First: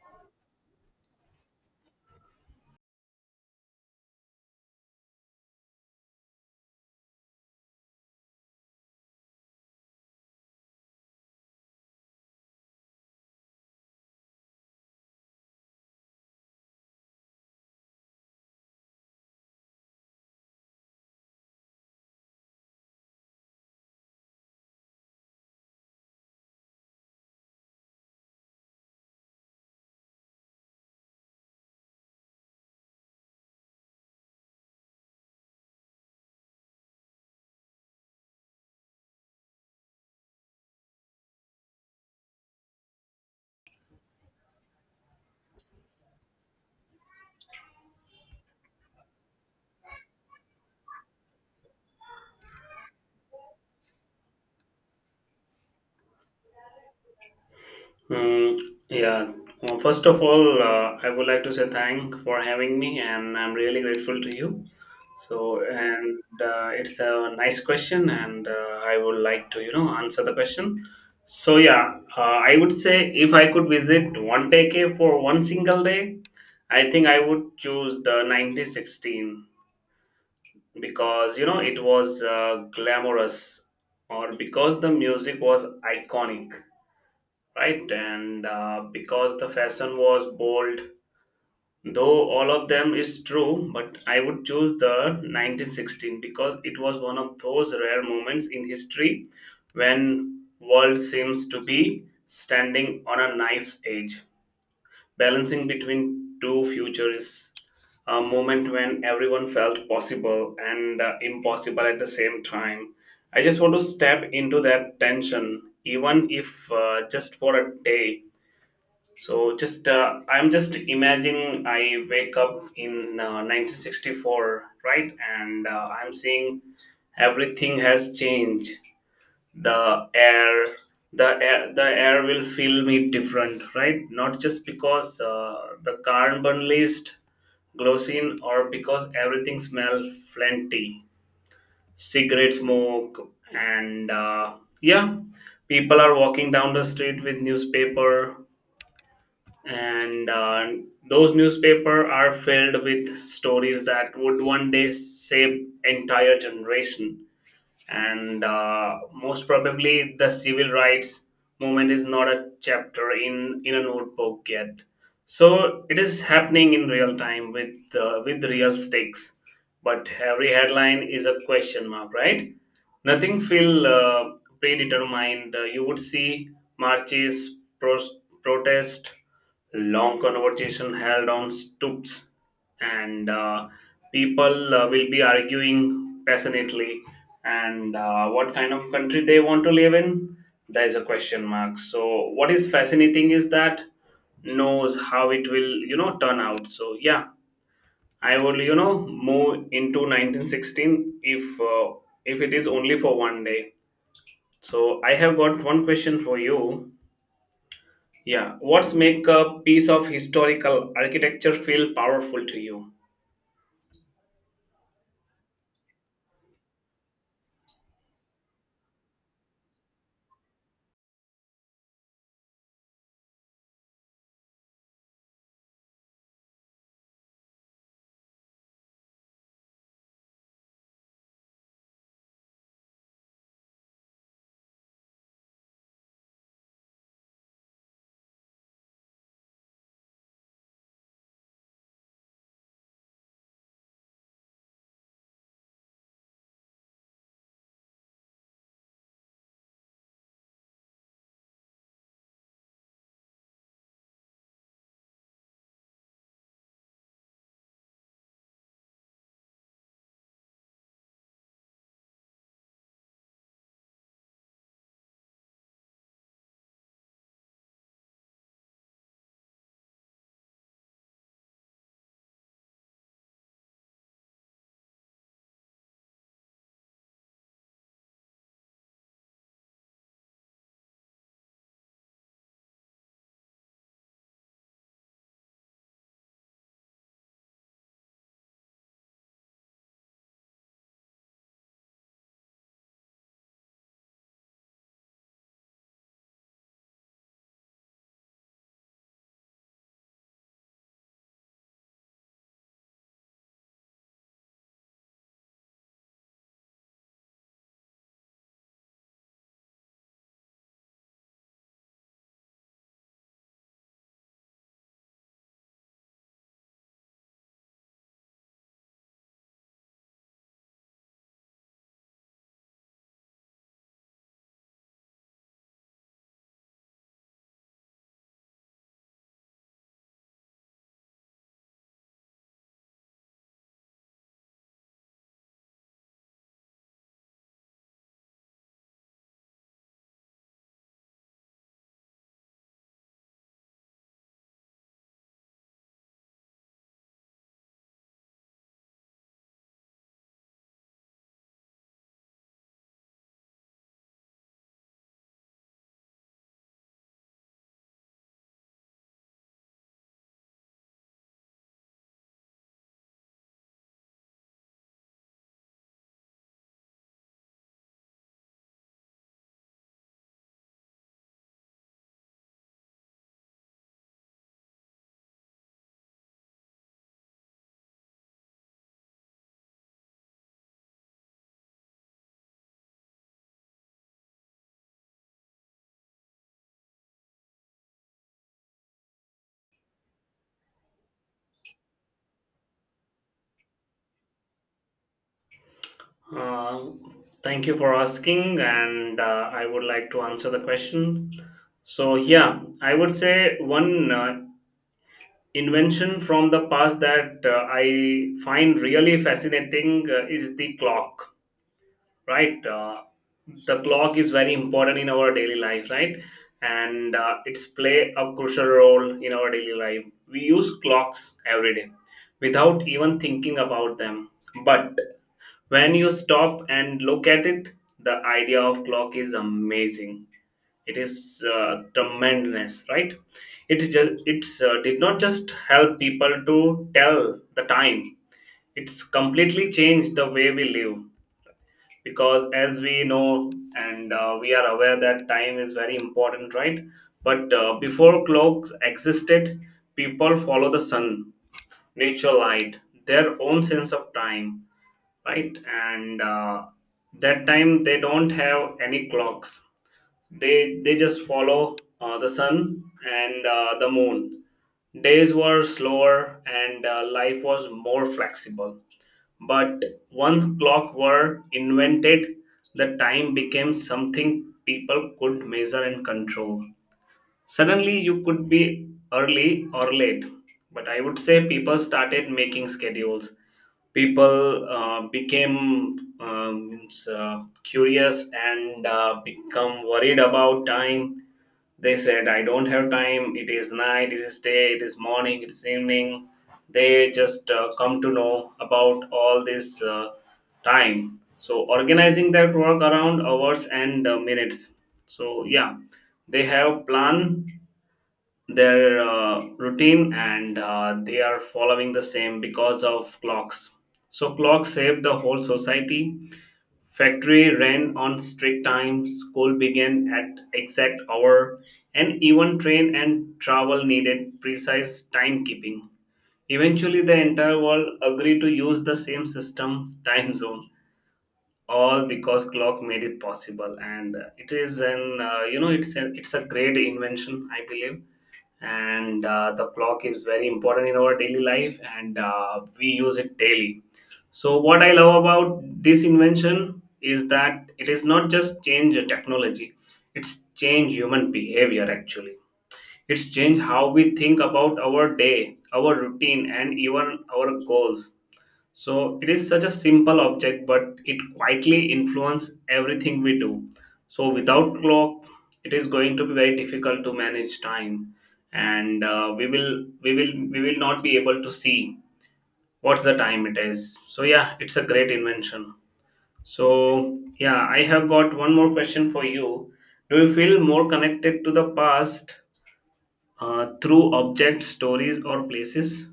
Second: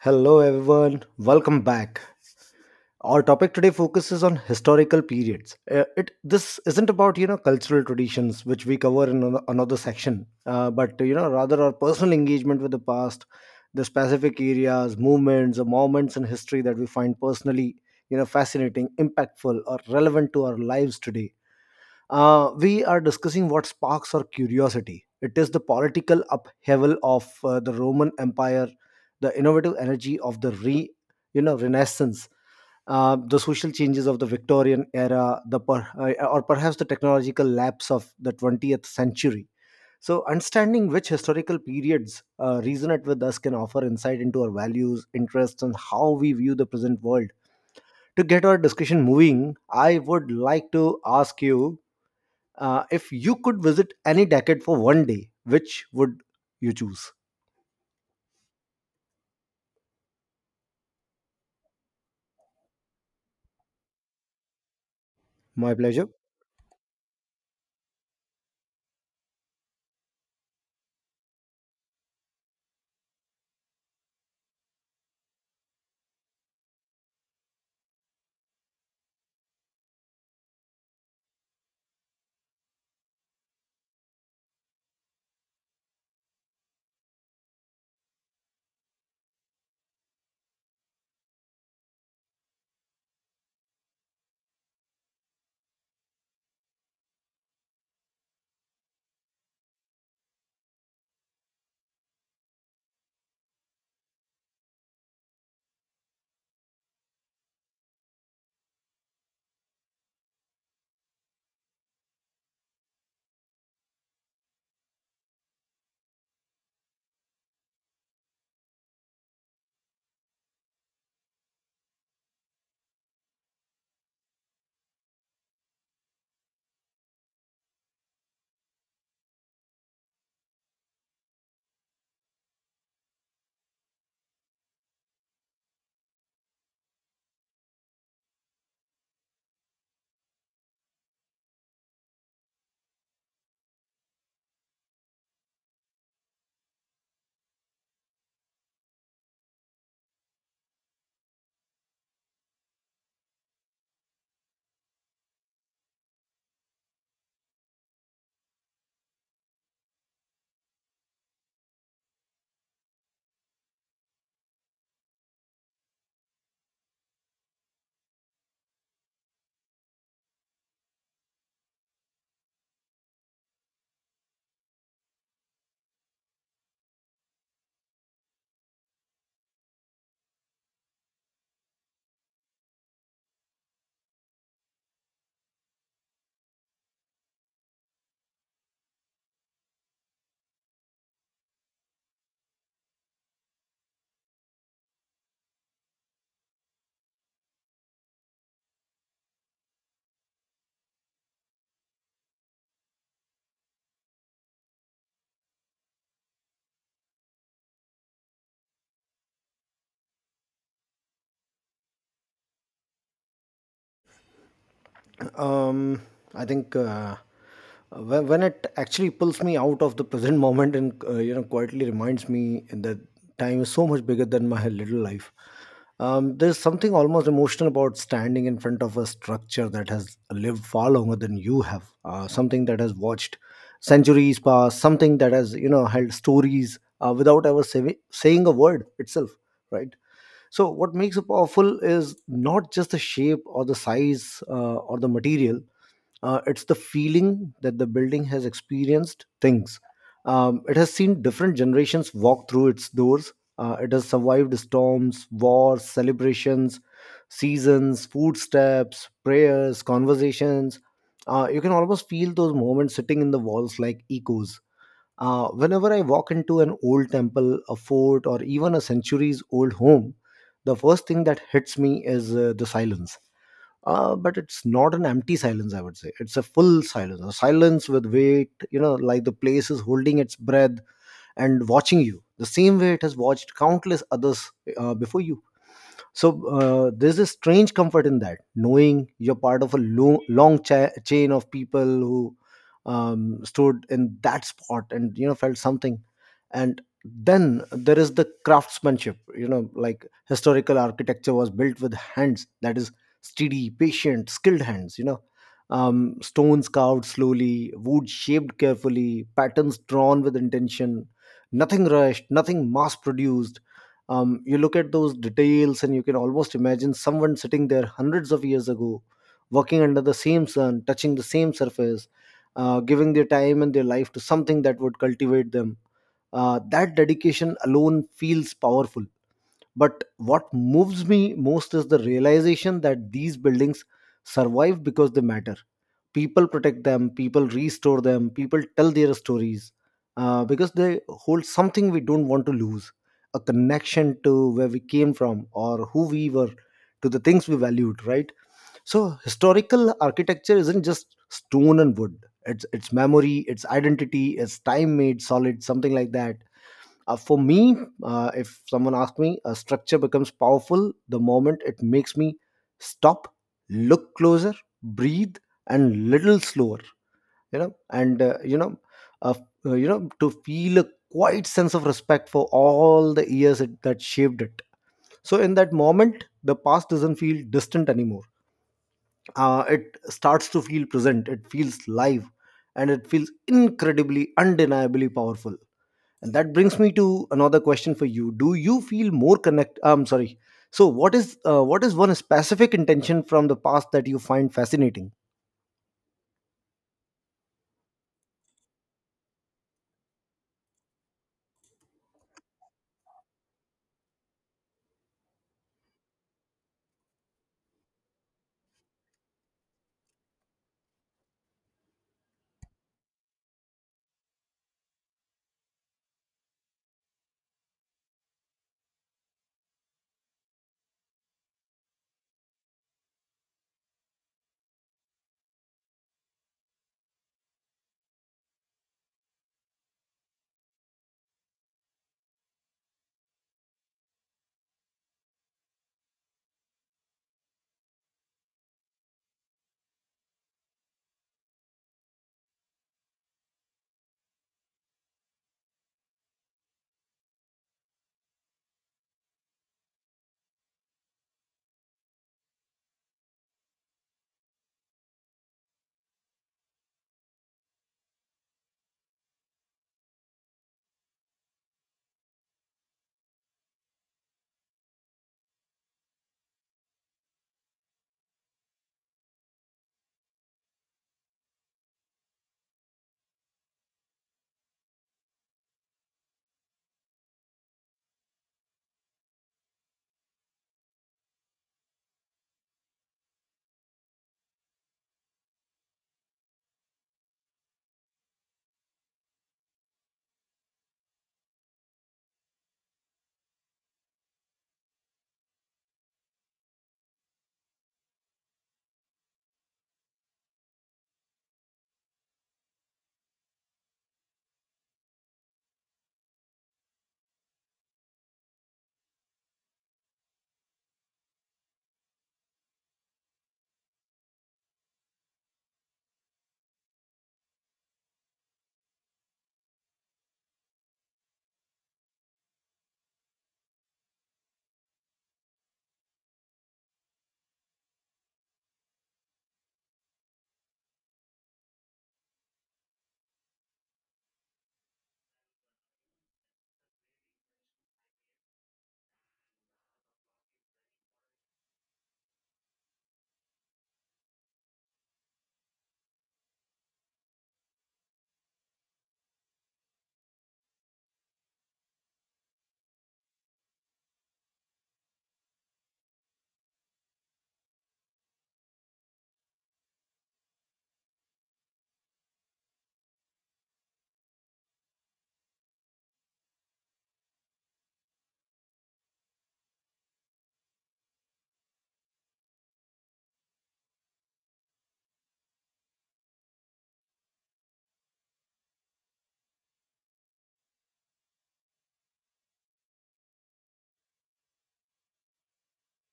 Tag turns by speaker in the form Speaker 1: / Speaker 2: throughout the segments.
Speaker 1: Hello everyone, welcome back. Our topic today focuses on historical periods. It this isn't about cultural traditions, which we cover in another section, but rather our personal engagement with the past, the specific areas, movements, or moments in history that we find personally, fascinating, impactful, or relevant to our lives today. We are discussing what sparks our curiosity. It is the political upheaval of the Roman Empire, the innovative energy of the Renaissance, the social changes of the Victorian era, or perhaps the technological lapse of the 20th century. So, understanding which historical periods resonate with us can offer insight into our values, interests, and how we view the present world. To get our discussion moving, I would like to ask you, if you could visit any decade for one day, which would you choose?
Speaker 2: Mm, yeah. Well, first of all, I would like to say thank for having me, and I'm really grateful to you. So,
Speaker 1: My pleasure.
Speaker 2: and it's a nice question, and I would like to answer the question. So, yeah, I would say if I could visit one decade for one single day, I think I would choose the 1916 because it was glamorous or because the music was iconic, right? And because the fashion was bold, though all of them is true, but I would choose the 1916 because it was one of those rare moments in history when world seems to be standing on a knife's edge, balancing between two futures. A moment when everyone felt possible and impossible at the same time. I just want to step into that tension, even if just for a day. So just I'm just imagining I wake up in 1964, right? And I'm seeing everything has changed. The air, the air will feel me different, right? Not just because the carbon list glossine or because everything smells plenty, cigarette smoke, and yeah, people are walking down the street with newspaper, and those newspapers are filled with stories that would one day save entire generation. And most probably the civil rights movement is not a chapter in a notebook yet, so it is happening in real time with real stakes, but every headline is a question mark, right? Nothing feel predetermined. You would see marches, pros- protest, long conversation held on stoops, and people will be arguing passionately and what kind of country they want to live in. There is a question mark, so what is fascinating is that knows how it will turn out. So yeah, I will move into 1916 if it is only for one day. So I have got one question for you. Yeah, what's make a piece of historical architecture feel powerful to you?
Speaker 1: um I think, when it actually pulls me out of the present moment and, quietly reminds me that time is so much bigger than my little life. There's something almost emotional about standing in front of a structure that has lived far longer than you have, something that has watched centuries pass, something that has, held stories without ever saying a word itself, right? So, what makes it powerful is not just the shape or the size or the material. It's the feeling that the building has experienced things. It has seen different generations walk through its doors. It has survived storms, wars, celebrations, seasons, footsteps, prayers, conversations. You can almost feel those moments sitting in the walls like echoes. Whenever I walk into an old temple, a fort, or even a centuries old home, the first thing that hits me is the silence. But it's not an empty silence, I would say. It's a full silence, a silence with weight, you know, like the place is holding its breath and watching you the same way it has watched countless others before you. So, there's a strange comfort in that, knowing you're part of a long, long chain of people who, stood in that spot and, felt something. And then there is the craftsmanship, you know, like historical architecture was built with hands that is steady, patient, skilled hands, you know. Stones carved slowly, wood shaped carefully, patterns drawn with intention, nothing rushed, nothing mass produced. You look at those details and you can almost imagine someone sitting there hundreds of years ago, working under the same sun, touching the same surface, giving their time and their life to something that would cultivate them. That dedication alone feels powerful. But what moves me most is the realization that these buildings survive because they matter. People protect them, people restore them, people tell their stories, because they hold something we don't want to lose, a connection to where we came from or who we were, to the things we valued, right? So, historical architecture isn't just stone and wood. It's memory, it's identity, it's time made solid, something like that. For me, if someone asks me, a structure becomes powerful the moment it makes me stop, look closer, breathe, and little slower. You know, uh, to feel a quiet sense of respect for all the years that shaped it. So in that moment, the past doesn't feel distant anymore. It starts to feel present. It feels live, and it feels incredibly, undeniably powerful. And that brings me to another question for you. Do you feel more connect? I'm sorry. So, what is one specific intention from the past that you find fascinating?
Speaker 2: Uh, Thank you for asking, and I would like to answer the question. So, yeah, I would say one invention from the past that I find really fascinating is the clock. Right. The clock is very important in our daily life, right? And it's play a crucial role in our daily life. We use clocks every day without even thinking about them. But when you stop and look at it, the idea of clock is amazing. It is tremendous, right? It just it's did not just help people to tell the time. It's completely changed the way we live. Because as we know, and we are aware that time is very important, right? But before clocks existed, people follow the sun, nature light, their own sense of time, right? And that time they don't have any clocks. They just follow the sun and the moon. Days were slower and life was more flexible. But once clocks were invented, the time became something people could measure and control. Suddenly you could be early or late. But I would say people started making schedules. People became means, curious and become worried about time. They said I don't have time, it is night, it is day, it is morning, it is evening. They just come to know about all this time, so organizing their work around hours and minutes. So yeah, they have plan their routine and they are following the same because of clocks. So, clocks saved the whole society. Factory ran on strict time, school began at exact hour, and even train and travel needed precise timekeeping. Eventually, the entire world agreed to use the same system, time zone, all because clock made it possible. And it is an it's a great invention, I believe. And the clock is very important in our daily life, and we use it daily. So what I love about this invention is that it is not just change technology. It's change human behavior, actually. It's change how we think about our day, our routine, and even our goals. So it is such a simple object, but it quietly influences everything we do. So without clock, it is going to be very difficult to manage time, and we will not be able to see what's the time it is. So yeah, it's a great invention. So yeah, I have got one more question for you. Do you feel more connected to the past through objects, stories, or places?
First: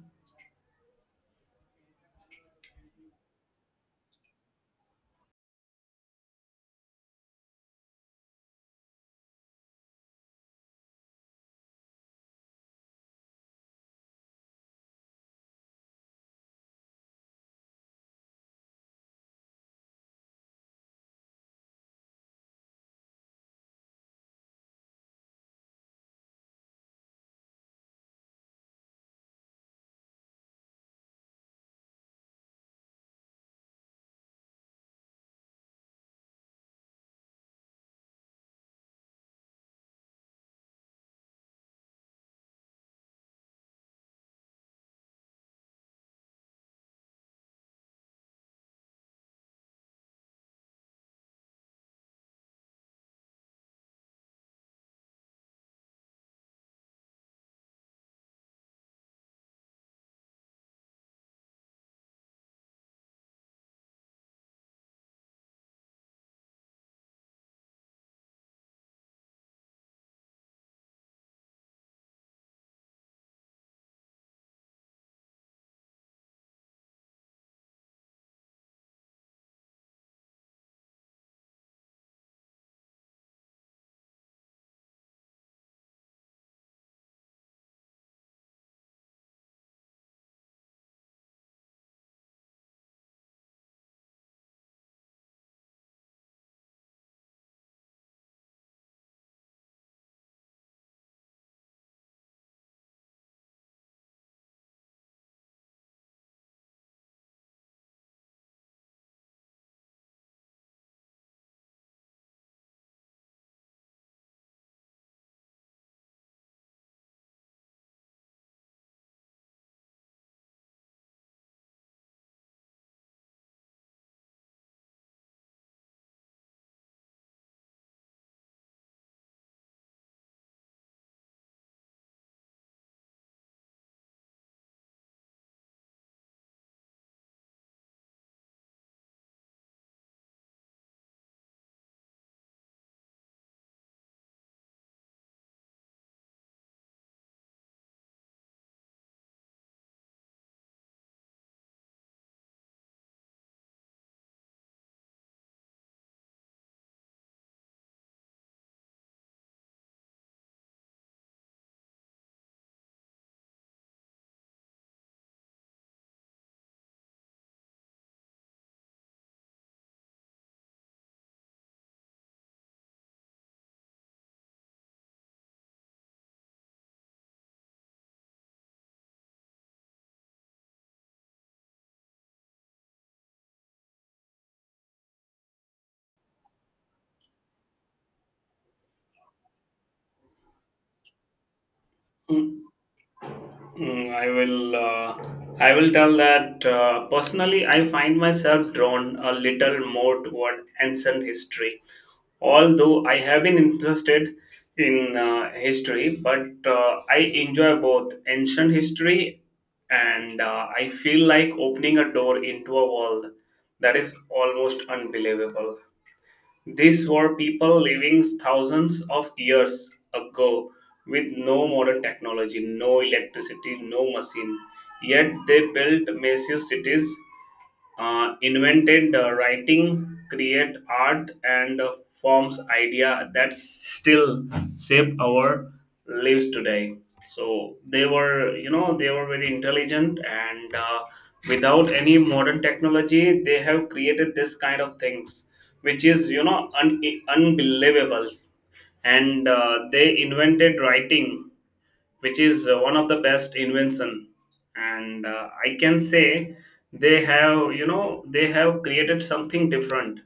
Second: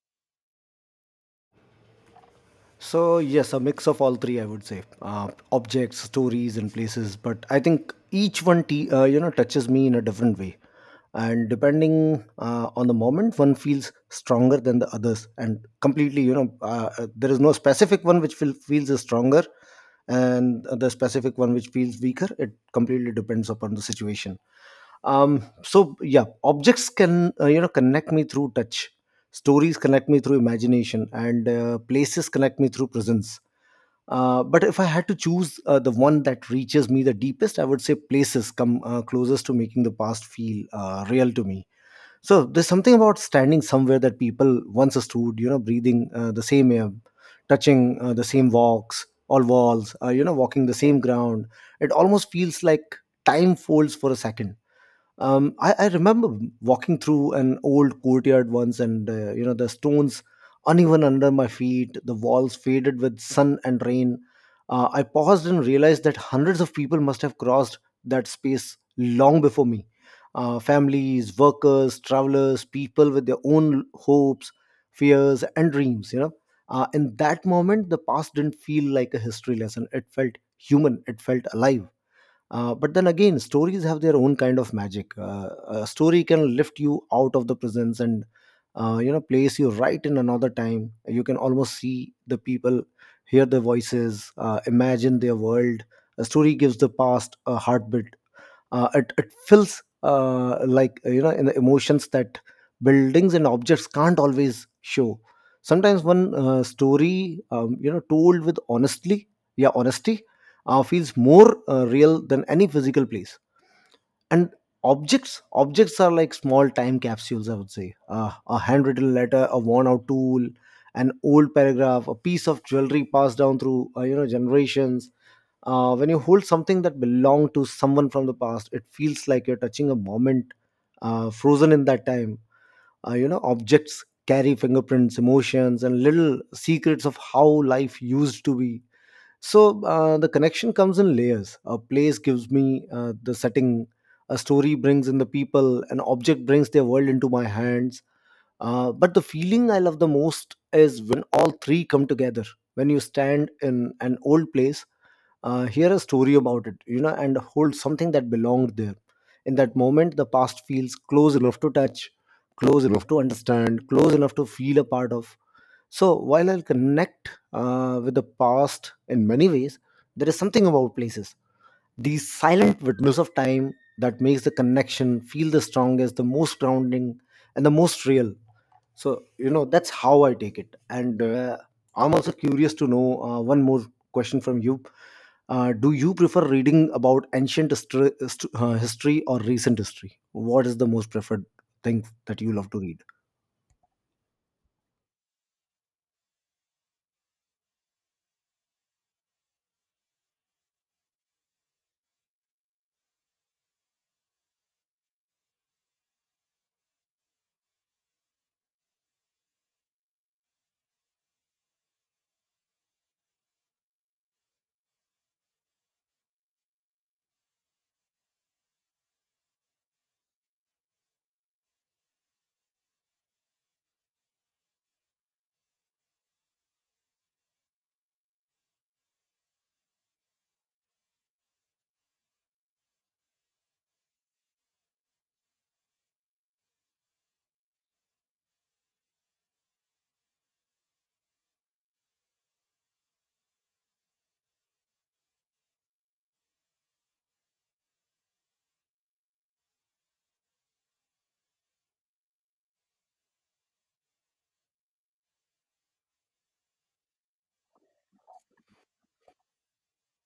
Speaker 1: So yes, a mix of all three, I would say, objects, stories, and places. But I think each one, you know, touches me in a different way, and depending, on the moment, one feels stronger than the others, and completely, you know, there is no specific one which feels is stronger, and the specific one which feels weaker. It completely depends upon the situation. So yeah, objects can, you know, connect me through touch, stories connect me through imagination, and, places connect me through presence. But if I had to choose the one that reaches me the deepest, I would say places come closest to making the past feel real to me. So there's something about standing somewhere that people once stood, you know, breathing the same air, touching the same walks, all walls, you know, walking the same ground. It almost feels like time folds for a second. I remember walking through an old courtyard once, and, you know, the stones uneven under my feet, the walls faded with sun and rain. I paused and realized that hundreds of people must have crossed that space long before me. Families, workers, travelers, people with their own hopes, fears, and dreams. You know, in that moment, the past didn't feel like a history lesson. It felt human. It felt alive. But then again, stories have their own kind of magic. A story can lift you out of the presence and, you know, place you right in another time. You can almost see the people, hear their voices, imagine their world. A story gives the past a heartbeat. It feels, like, you know, in the emotions that buildings and objects can't always show. Sometimes one story, you know, told with honestly, yeah, honesty, feels more real than any physical place. And objects are like small time capsules, I would say. A handwritten letter, a worn out tool, an old paragraph, a piece of jewelry passed down through, you know, generations. When you hold something that belonged to someone from the past, it feels like you're touching a moment frozen in that time. You know, objects carry fingerprints, emotions, and little secrets of how life used to be. So, the connection comes in layers. A place gives me the setting, a story brings in the people, an object brings their world into my hands. But the feeling I love the most is when all three come together, when you stand in an old place, hear a story about it, you know, and hold something that belonged there. In that moment, the past feels close enough to touch, close enough to understand, close enough to feel a part of. So while I'll connect, with the past in many ways, there is something about places, these silent witness of time, that makes the connection feel the strongest, the most grounding, and the most real. So you know, that's how I take it. And, I'm also curious to know one more question from you. Do you prefer reading about ancient history, history or recent history? What is the most preferred thing that you
Speaker 2: Hmm.
Speaker 1: love to read?
Speaker 2: Mm, I will tell that personally, I find myself drawn a little more toward ancient history. Although I have been interested in history, but I enjoy both ancient history, and I feel like opening a door into a world that is almost unbelievable. These were people living thousands of years ago with no modern technology, no electricity, no machine. Yet they built massive cities, invented writing, create art, and forms idea that still shape our lives today. So they were very intelligent, and without any modern technology, they have created this kind of things, which is unbelievable. And they invented writing which is one of the best invention. And I can say they have created something different.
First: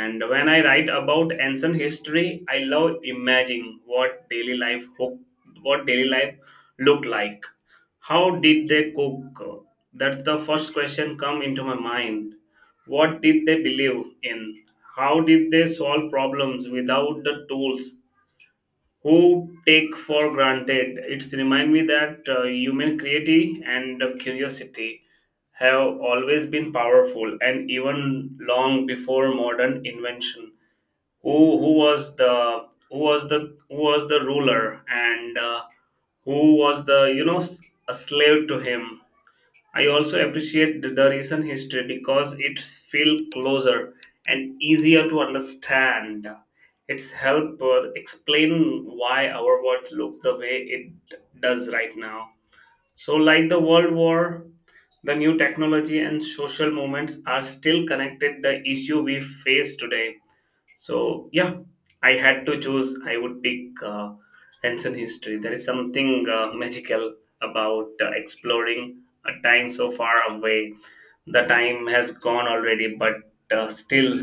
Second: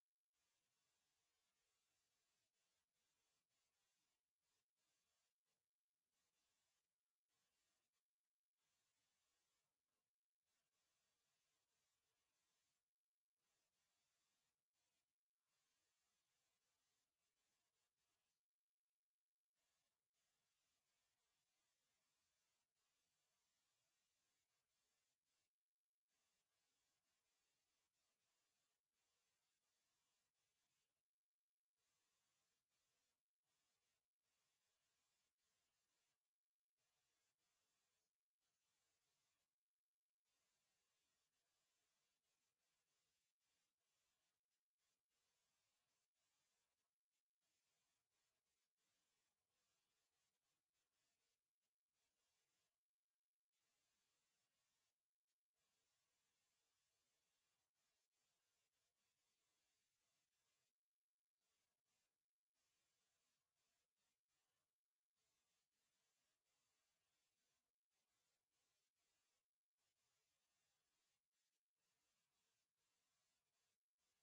Speaker 2: And when I write about ancient history, I love imagining what daily life looked like. How did they cook? That's the first question come into my mind. What did they believe in? How did they solve problems without the tools who take for granted? It's remind me that human creativity and curiosity have always been powerful, and even long before modern invention. Who who was the who was the who was the ruler and who was the you know s- a slave to him. I also appreciate the recent history because it feels closer and easier to understand. It's helped explain why our world looks the way it does right now. So, like the World War, the new technology and social movements are still connected the issue we face today. So yeah, I had to choose. I would pick ancient history. There is something magical about exploring a time so far away. The time has gone already, but still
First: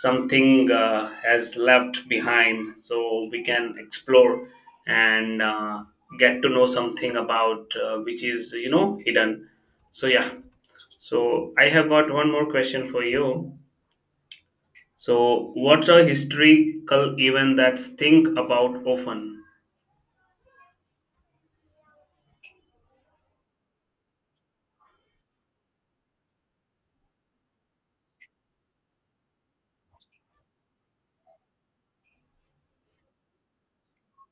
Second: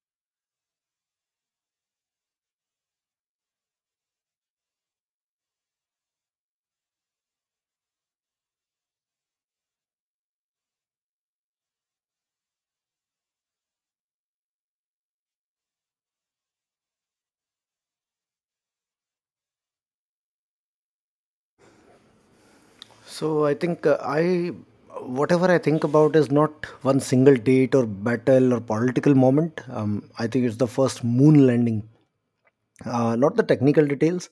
Speaker 2: something has left behind. So we can explore and get to know something about which is hidden. So yeah. So I have got one more question for you. So, what's a historical event that's think about often?
Speaker 1: So I think I whatever I think about is not one single date or battle or political moment. I think it's the first moon landing, not the technical details,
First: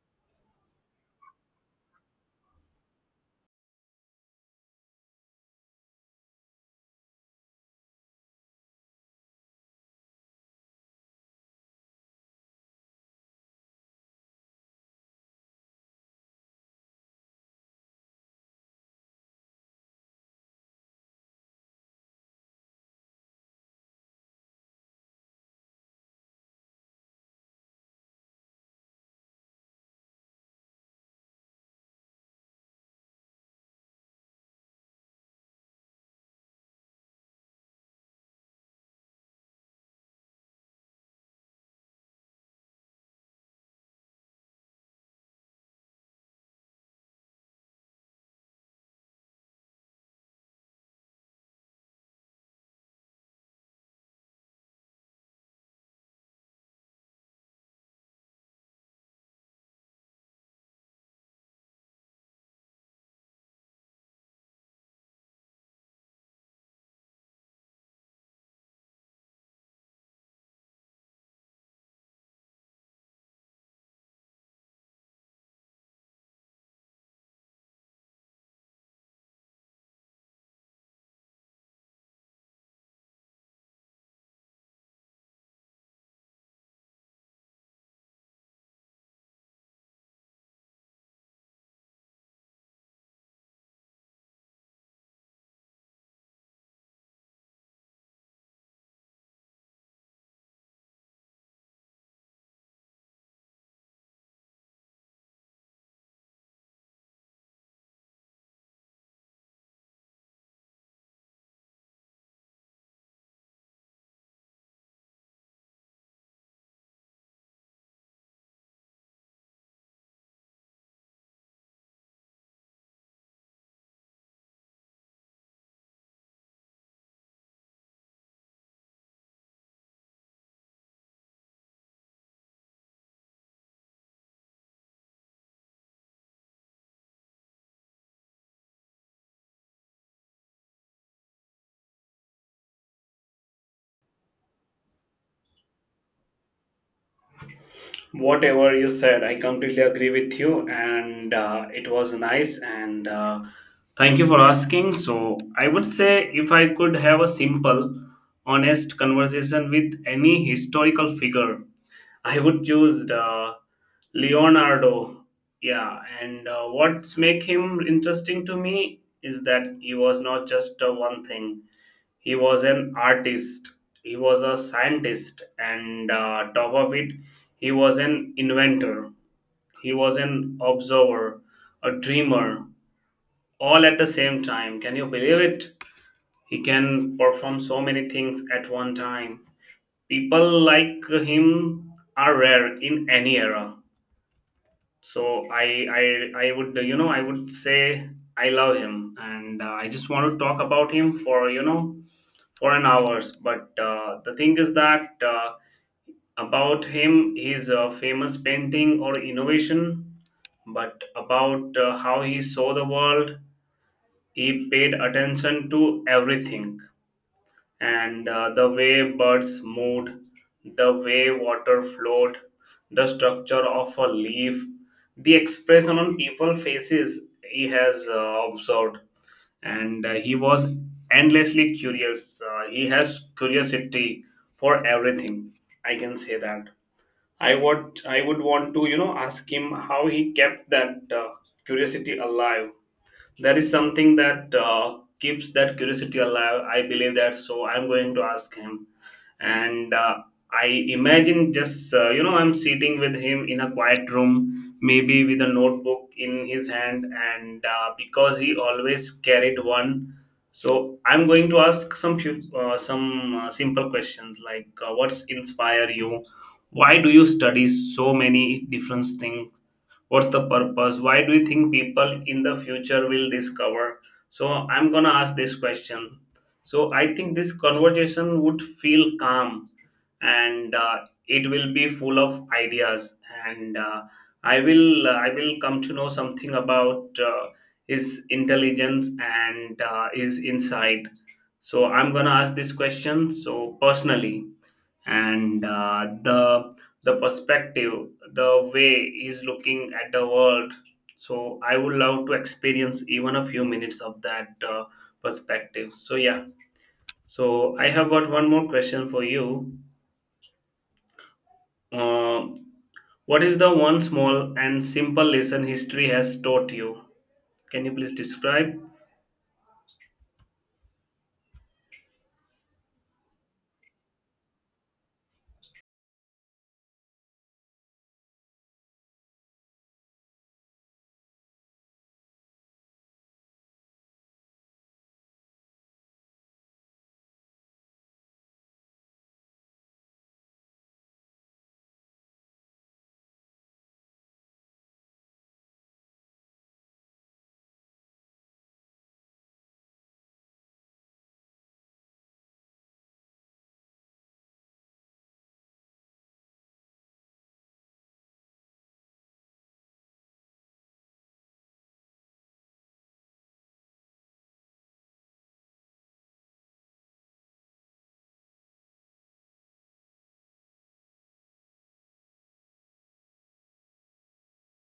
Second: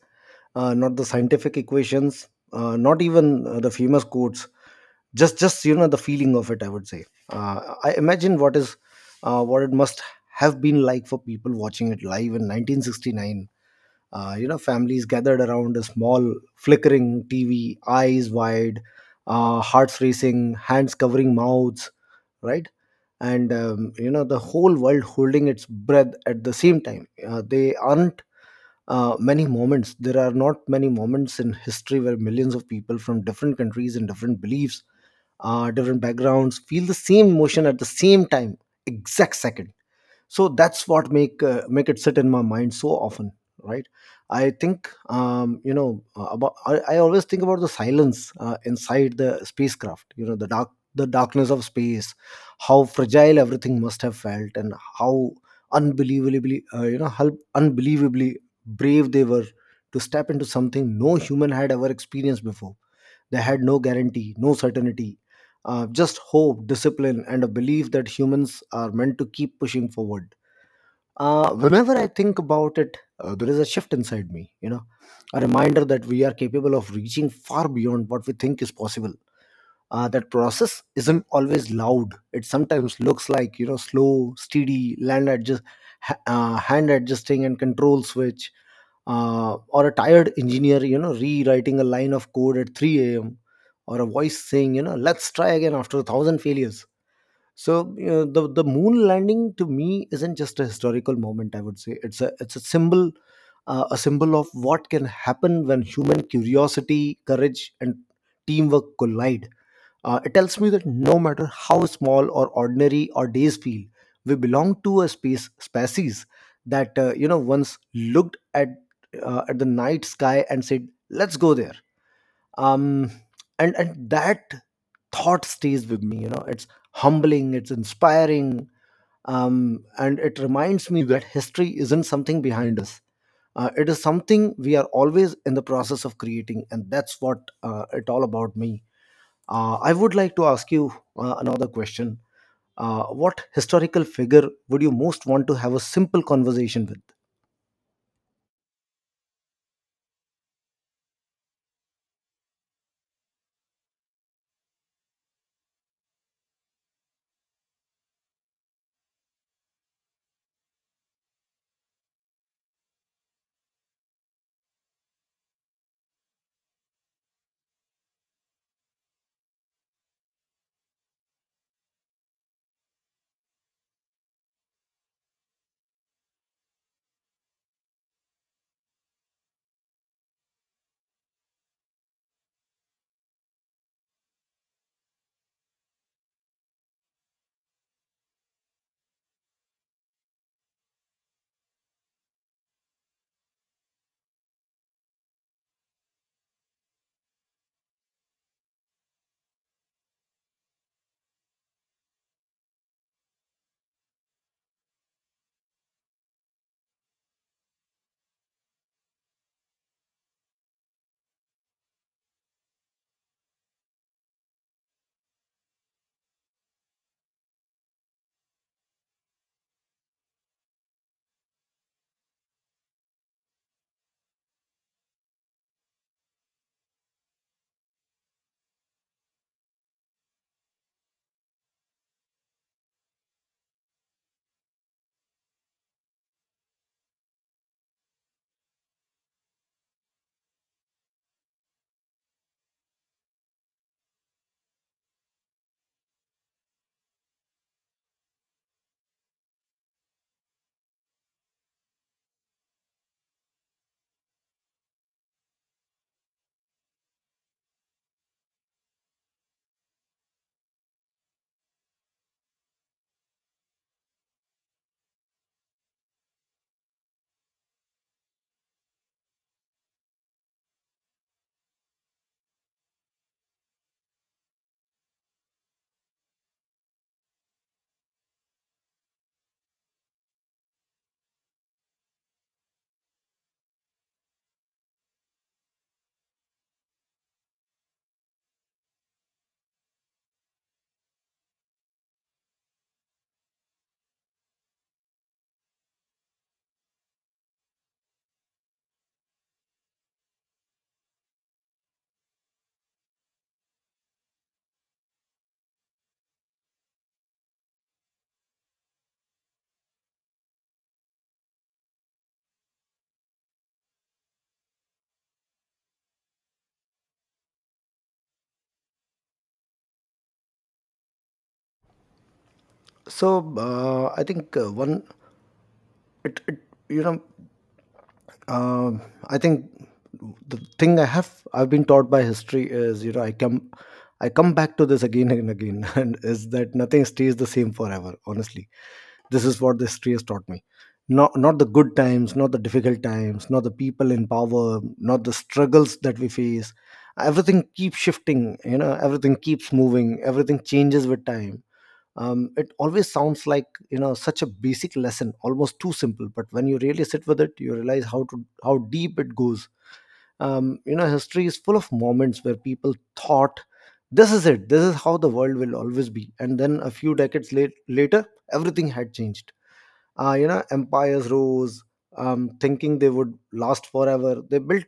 Speaker 1: not the scientific equations, not even the famous quotes. Just you know, the feeling of it, I would say. I imagine what is, what it must have been like for people watching it live in 1969. You know, families gathered around a small flickering TV, eyes wide, hearts racing, hands covering mouths, right? And you know, the whole world holding its breath at the same time. They aren't Many moments, there are not many moments in history where millions of people from different countries and different beliefs, different backgrounds feel the same emotion at the same time, exact second. So that's what make it sit in my mind so often, right? I think, you know about I always think about the silence inside the spacecraft, you know, the darkness of space, how fragile everything must have felt, and how unbelievably you know how unbelievably brave they were to step into something no human had ever experienced before. They had no guarantee, no certainty, just hope, discipline, and a belief that humans are meant to keep pushing forward. Whenever I think about it, there is a shift inside me, you know, a reminder that we are capable of reaching far beyond what we think is possible. That process isn't always loud. It sometimes looks like, you know, slow, steady, land adjust, hand adjusting and control switch, or a tired engineer, you know, rewriting a line of code at 3 a.m., or a voice saying, you know, let's try again after 1,000 failures. So you know, the moon landing to me isn't just a historical moment. I would say it's a symbol, a symbol of what can happen when human curiosity, courage, and teamwork collide. It tells me that no matter how small or ordinary our days feel, we belong to a space species that you know once looked at the night sky and said, "Let's go there." um and that thought stays with me, you know. It's humbling, it's inspiring. And it reminds me that history isn't something behind us. It is something we are always in the process of creating, and that's what it all about me. I would like to ask you another question. What historical figure would you most want to have a simple conversation with?
Speaker 2: Whatever you said, I completely agree with you, and it was nice. And thank you for asking. So, I would say if I could have a simple, honest conversation with any historical figure, I would choose Leonardo. Yeah, and what's make him interesting to me is that he was not just one thing. He was an artist, he was a scientist, and top of it, he was an inventor, he was an observer, a dreamer, all at the same time. Can you believe it? He can perform so many things at one time. People like him are rare in any era. So I I I would you know I would say I love him, and I just want to talk about him for an hours. But the thing is that about him, his famous painting or innovation, but about how he saw the world, he paid attention to everything. And the way birds moved, the way water flowed, the structure of a leaf, the expression on people's faces he has observed. And he was endlessly curious. He has curiosity for everything. I can say that. I would want to ask him how he kept that curiosity alive. There is something that keeps that curiosity alive. I believe that, so I'm going to ask him. And I imagine just you know I'm sitting with him in a quiet room, maybe with a notebook in his hand, and because he always carried one. So I'm going to ask some simple questions like, what's inspire you? Why do you study so many different things? What's the purpose? Why do you think people in the future will discover? So I'm gonna ask this question. So I think this conversation would feel calm, and it will be full of ideas. And I will come to know something about his intelligence and his insight. So I'm gonna ask this question. So personally, and the perspective, the way he's looking at the world. So I would love to experience even a few minutes of that perspective. So yeah. So I have got one more question for you. uh, what is the one small and simple lesson history has taught you? Can you please describe?
Speaker 1: So I think one it, it you know Um, I think the thing I've been taught by history is, you know, I come back to this again and again and is that nothing stays the same forever. Honestly, this is what the history has taught me. Not the good times, not the difficult times, not the people in power, not the struggles that we face. Everything keeps shifting. You know, everything keeps moving. Everything changes with time. It always sounds like, you know, such a basic lesson, almost too simple, but when you really sit with it you realize how deep it goes. You know, history is full of moments where people thought this is it, this is how the world will always be, and then a few decades later everything had changed. You know, empires rose, thinking they would last forever. They built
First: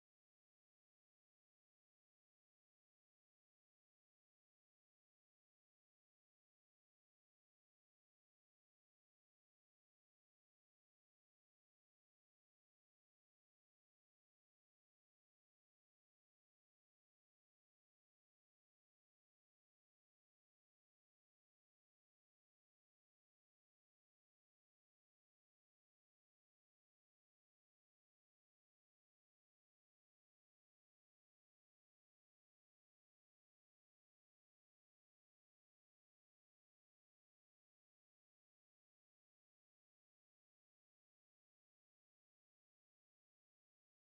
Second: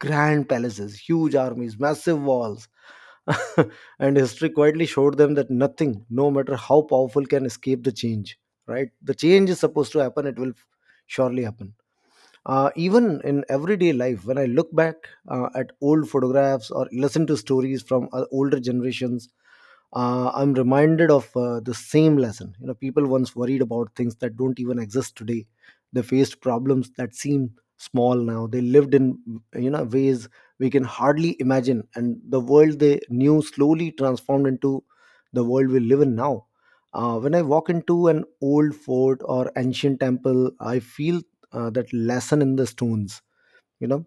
Speaker 1: grand palaces, huge armies, massive walls, and history quietly showed them that nothing, no matter how powerful, can escape the change. Right, the change is supposed to happen, it will surely happen. Even in everyday life, when I look back at old photographs or listen to stories from older generations, I'm reminded of the same lesson. You know, people once worried about things that don't even exist today. They faced problems that seem small now. They lived in, you know, ways we can hardly imagine, and the world they knew slowly transformed into the world we live in now. When I walk into an old fort or ancient temple, I feel that lesson in the stones, you know.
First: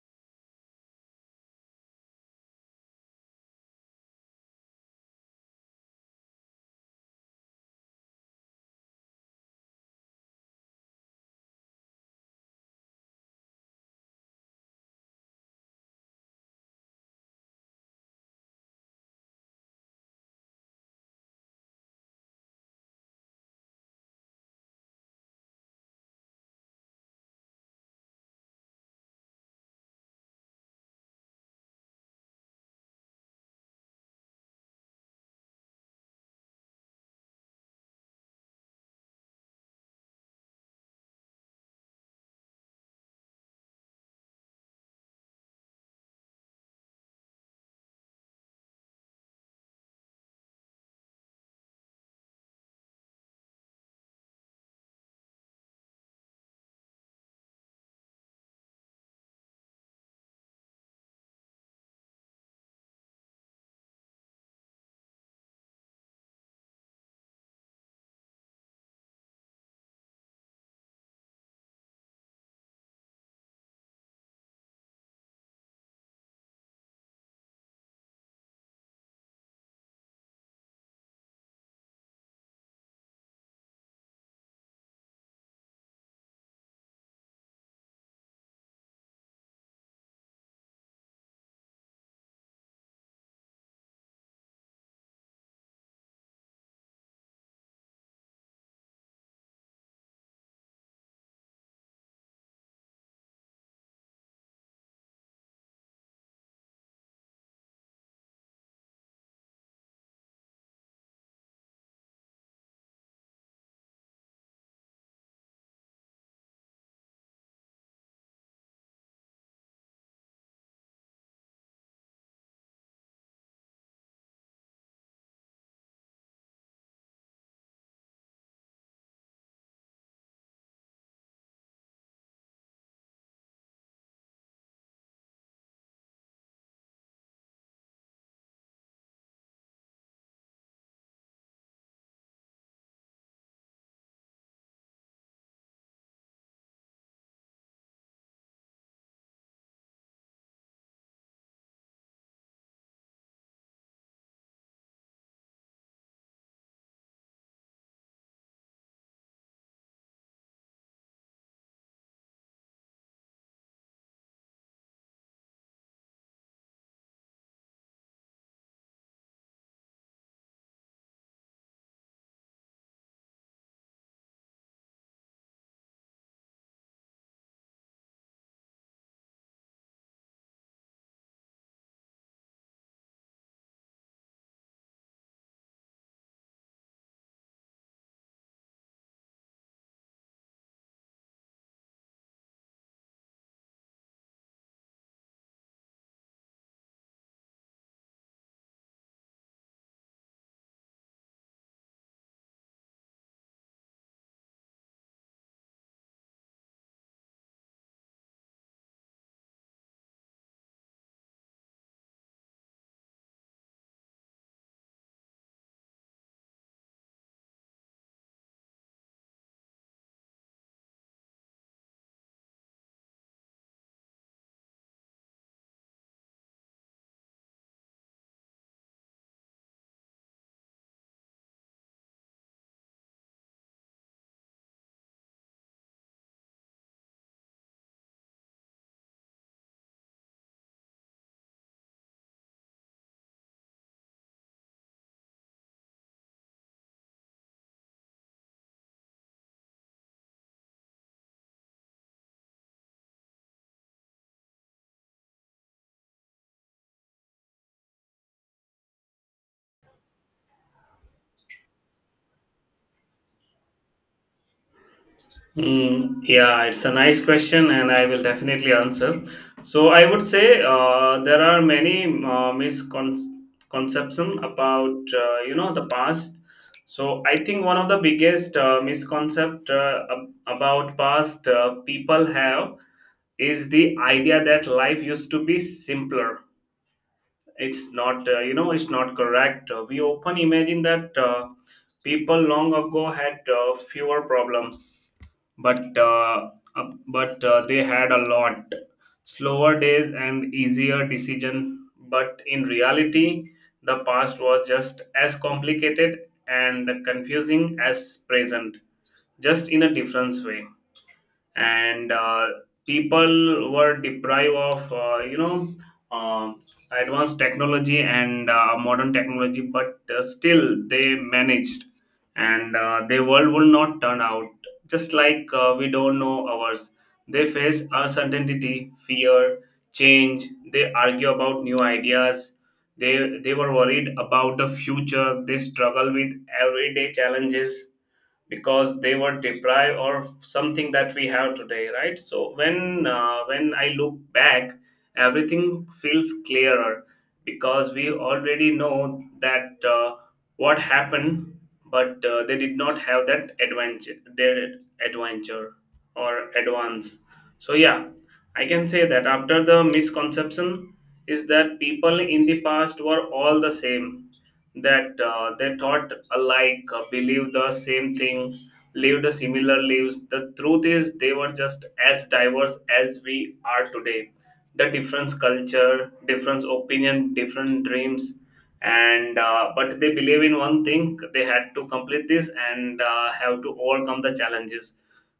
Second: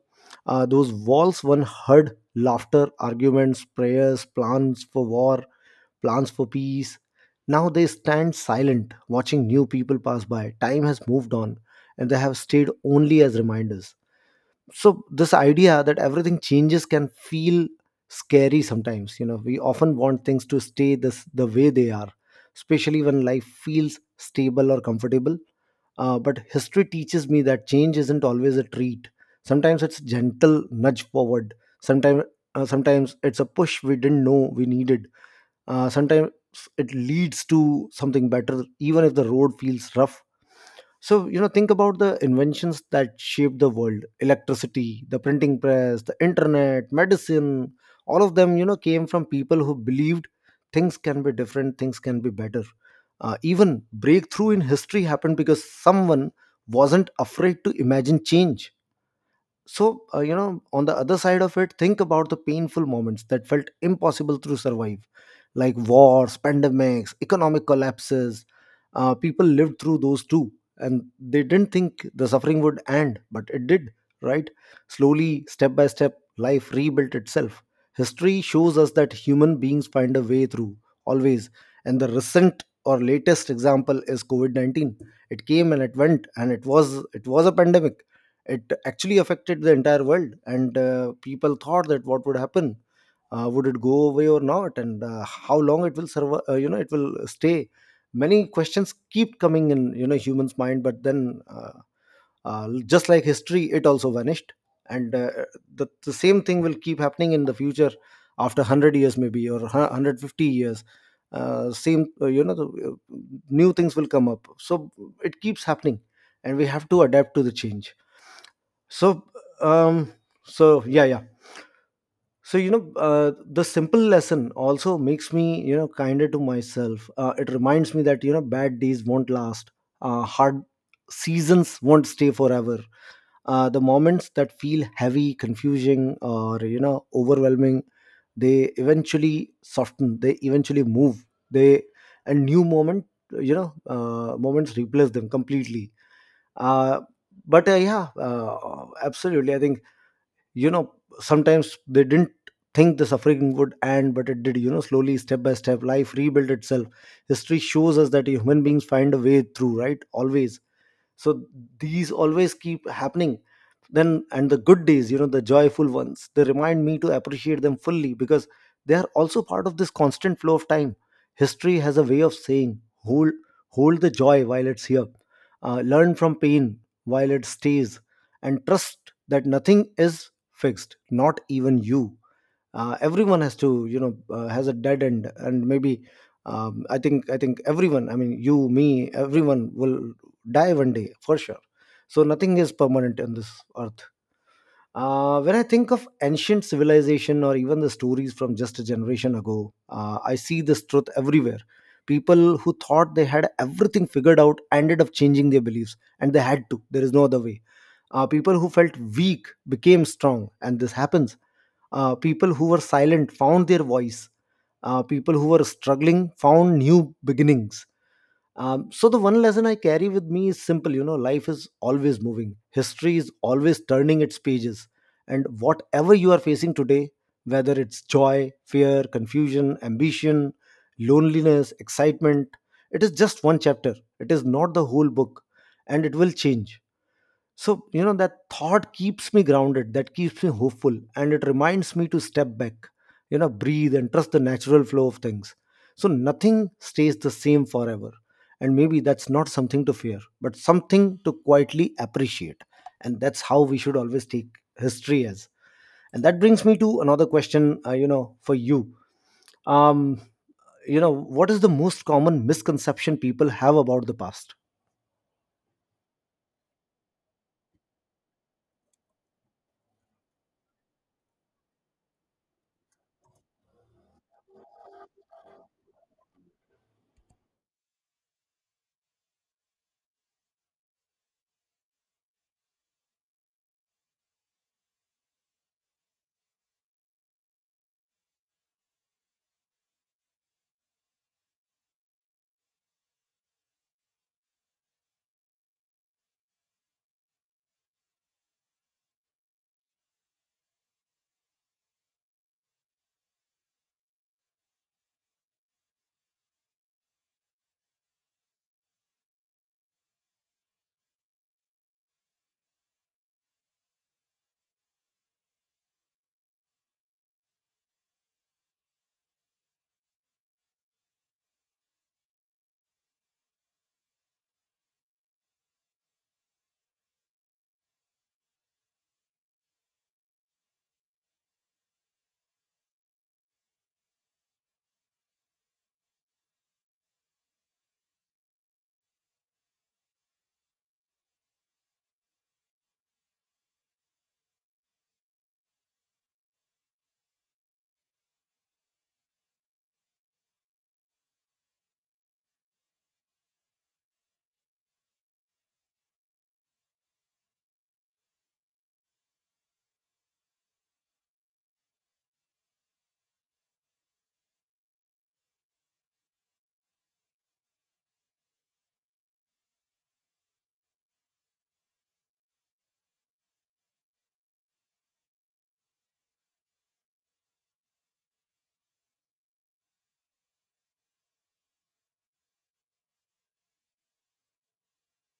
Speaker 1: Those walls one heard laughter, arguments, prayers, plans for war, plans for peace. Now they stand silent, watching new people pass by. Time has moved on, and they have stayed only as reminders. So this idea that everything changes can feel scary sometimes. You know, we often want things to stay this the way they are, especially when life feels stable or comfortable. But history teaches me that change isn't always a treat. Sometimes it's a gentle nudge forward. sometimes Sometimes it's a push we didn't know we needed. Sometimes it leads to something better, even if the road feels rough. So, you know, think about the inventions that shaped the world: electricity, the printing press, the internet, medicine. All of them, you know, came from people who believed things can be different, things can be better. Even breakthrough in history happened because someone wasn't afraid to imagine change. So you know, on the other side of it, think about the painful moments that felt impossible to survive, like wars, pandemics, economic collapses. People lived through those too, and they didn't think the suffering would end, but it did. Right, slowly, step by step, life rebuilt itself. History shows us that human beings find a way through, always. And the recent or latest example is covid-19. It came and it went, and it was a pandemic. It actually affected the entire world, and people thought that what would happen, would it go away or not, and how long it will survive. You know, it will stay. Many questions keep coming in, you know, humans' mind, but then just like history, it also vanished, and the same thing will keep happening in the future, after 100 years maybe or 150 years. Same, you know, new things will come up, so it keeps happening, and we have to adapt to the change. So, um, so yeah, yeah. So you know, the simple lesson also makes me, you know, kinder to myself. It reminds me that, you know, bad days won't last. Hard seasons won't stay forever. The moments that feel heavy, confusing, or, you know, overwhelming, they eventually soften. They eventually move. They and new moments replace them completely. Uh, but yeah, absolutely. I think, you know, sometimes they didn't think the suffering would end, but it did. You know, slowly, step by step, life rebuilt itself. History shows us that human beings find a way through, right, always. So these always keep happening. Then and the good days, you know, the joyful ones, they remind me to appreciate them fully, because they are also part of this constant flow of time. History has a way of saying, hold, hold the joy while it's here. Learn from pain while it stays, and trust that nothing is fixed, not even you. Everyone has to, you know, has a dead end, and maybe I think everyone, I mean, you, me, everyone will die one day for sure. So nothing is permanent in this earth. Uh, when I think of ancient civilization or even the stories from just a generation ago, I see this truth everywhere. People who thought they had everything figured out ended up changing their beliefs, and they had to. There is no other way. People who felt weak became strong, and this happens. People who were silent found their voice. People who were struggling found new beginnings. So the one lesson I carry with me is simple. You know, life is always moving. History is always turning its pages, and whatever you are facing today, whether it's joy, fear, confusion, ambition, loneliness, excitement, it is just one chapter. It is not the whole book, and it will change. So, you know, that thought keeps me grounded, that keeps me hopeful, and it reminds me to step back, you know, breathe and trust the natural flow of things. So, nothing stays the same forever. And maybe that's not something to fear, but something to quietly appreciate. And that's how we should always take history as. And that brings me to another question, you know, for you. Um, you know, what is the most common misconception people have about the past?
Speaker 2: Mm, yeah, it's a nice question, and I will definitely answer. So I would say there are many misconceptions about the past. So I think one of the biggest misconcept, about past, people have is the idea that life used to be simpler. It's not it's not correct. We often imagine that people long ago had fewer problems, but uh, but they had a lot slower days and easier decision. But in reality, the past was just as complicated and confusing as present, just in a different way. And people were deprived of uh, advanced technology and modern technology, but still they managed. And their world will not turn out just like we don't know ours. They face uncertainty, fear, change. They argue about new ideas. They they were worried about the future. They struggle with everyday challenges. Because they were deprived of something that we have today, right? So when I look back, everything feels clearer because we already know that what happened. But they did not have that adventure, their adventure, or advance. So yeah, I can say that. After the misconception is that people in the past were all the same, that they thought alike, believed the same thing, lived similar lives. The truth is, they were just as diverse as we are today. The different culture, different opinion, different dreams, and but they believe in one thing. They had to complete this and have to overcome the challenges.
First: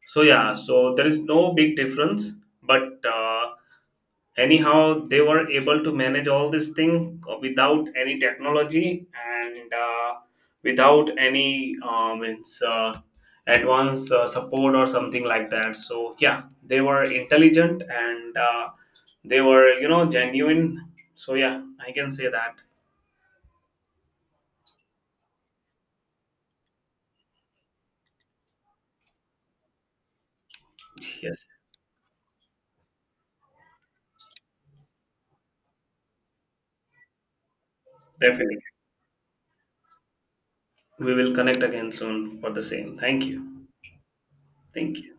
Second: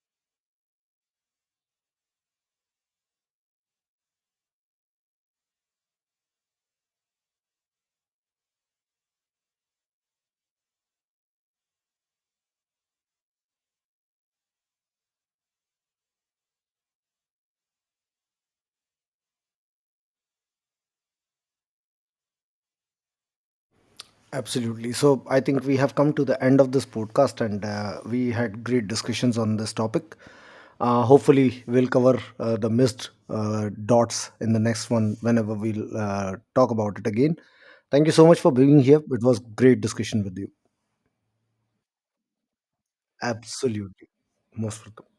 Speaker 2: So yeah, so there is no big difference, but. Anyhow, they were able to manage all this thing without any technology and without any advanced support or something like that. So yeah, they were intelligent and they were genuine. So yeah, I can say that.
Speaker 1: Absolutely. So I think we have come to the end of this podcast, and we had great discussions on this topic.
Speaker 2: Yes,
Speaker 1: Hopefully, we'll cover the missed dots in the next one whenever we'll talk about it again. Thank you so much for
Speaker 2: definitely.
Speaker 1: being here. It was great discussion with you.
Speaker 2: We will connect again soon for the same. Thank you.
Speaker 1: Absolutely. Most
Speaker 2: Thank
Speaker 1: welcome.
Speaker 2: you.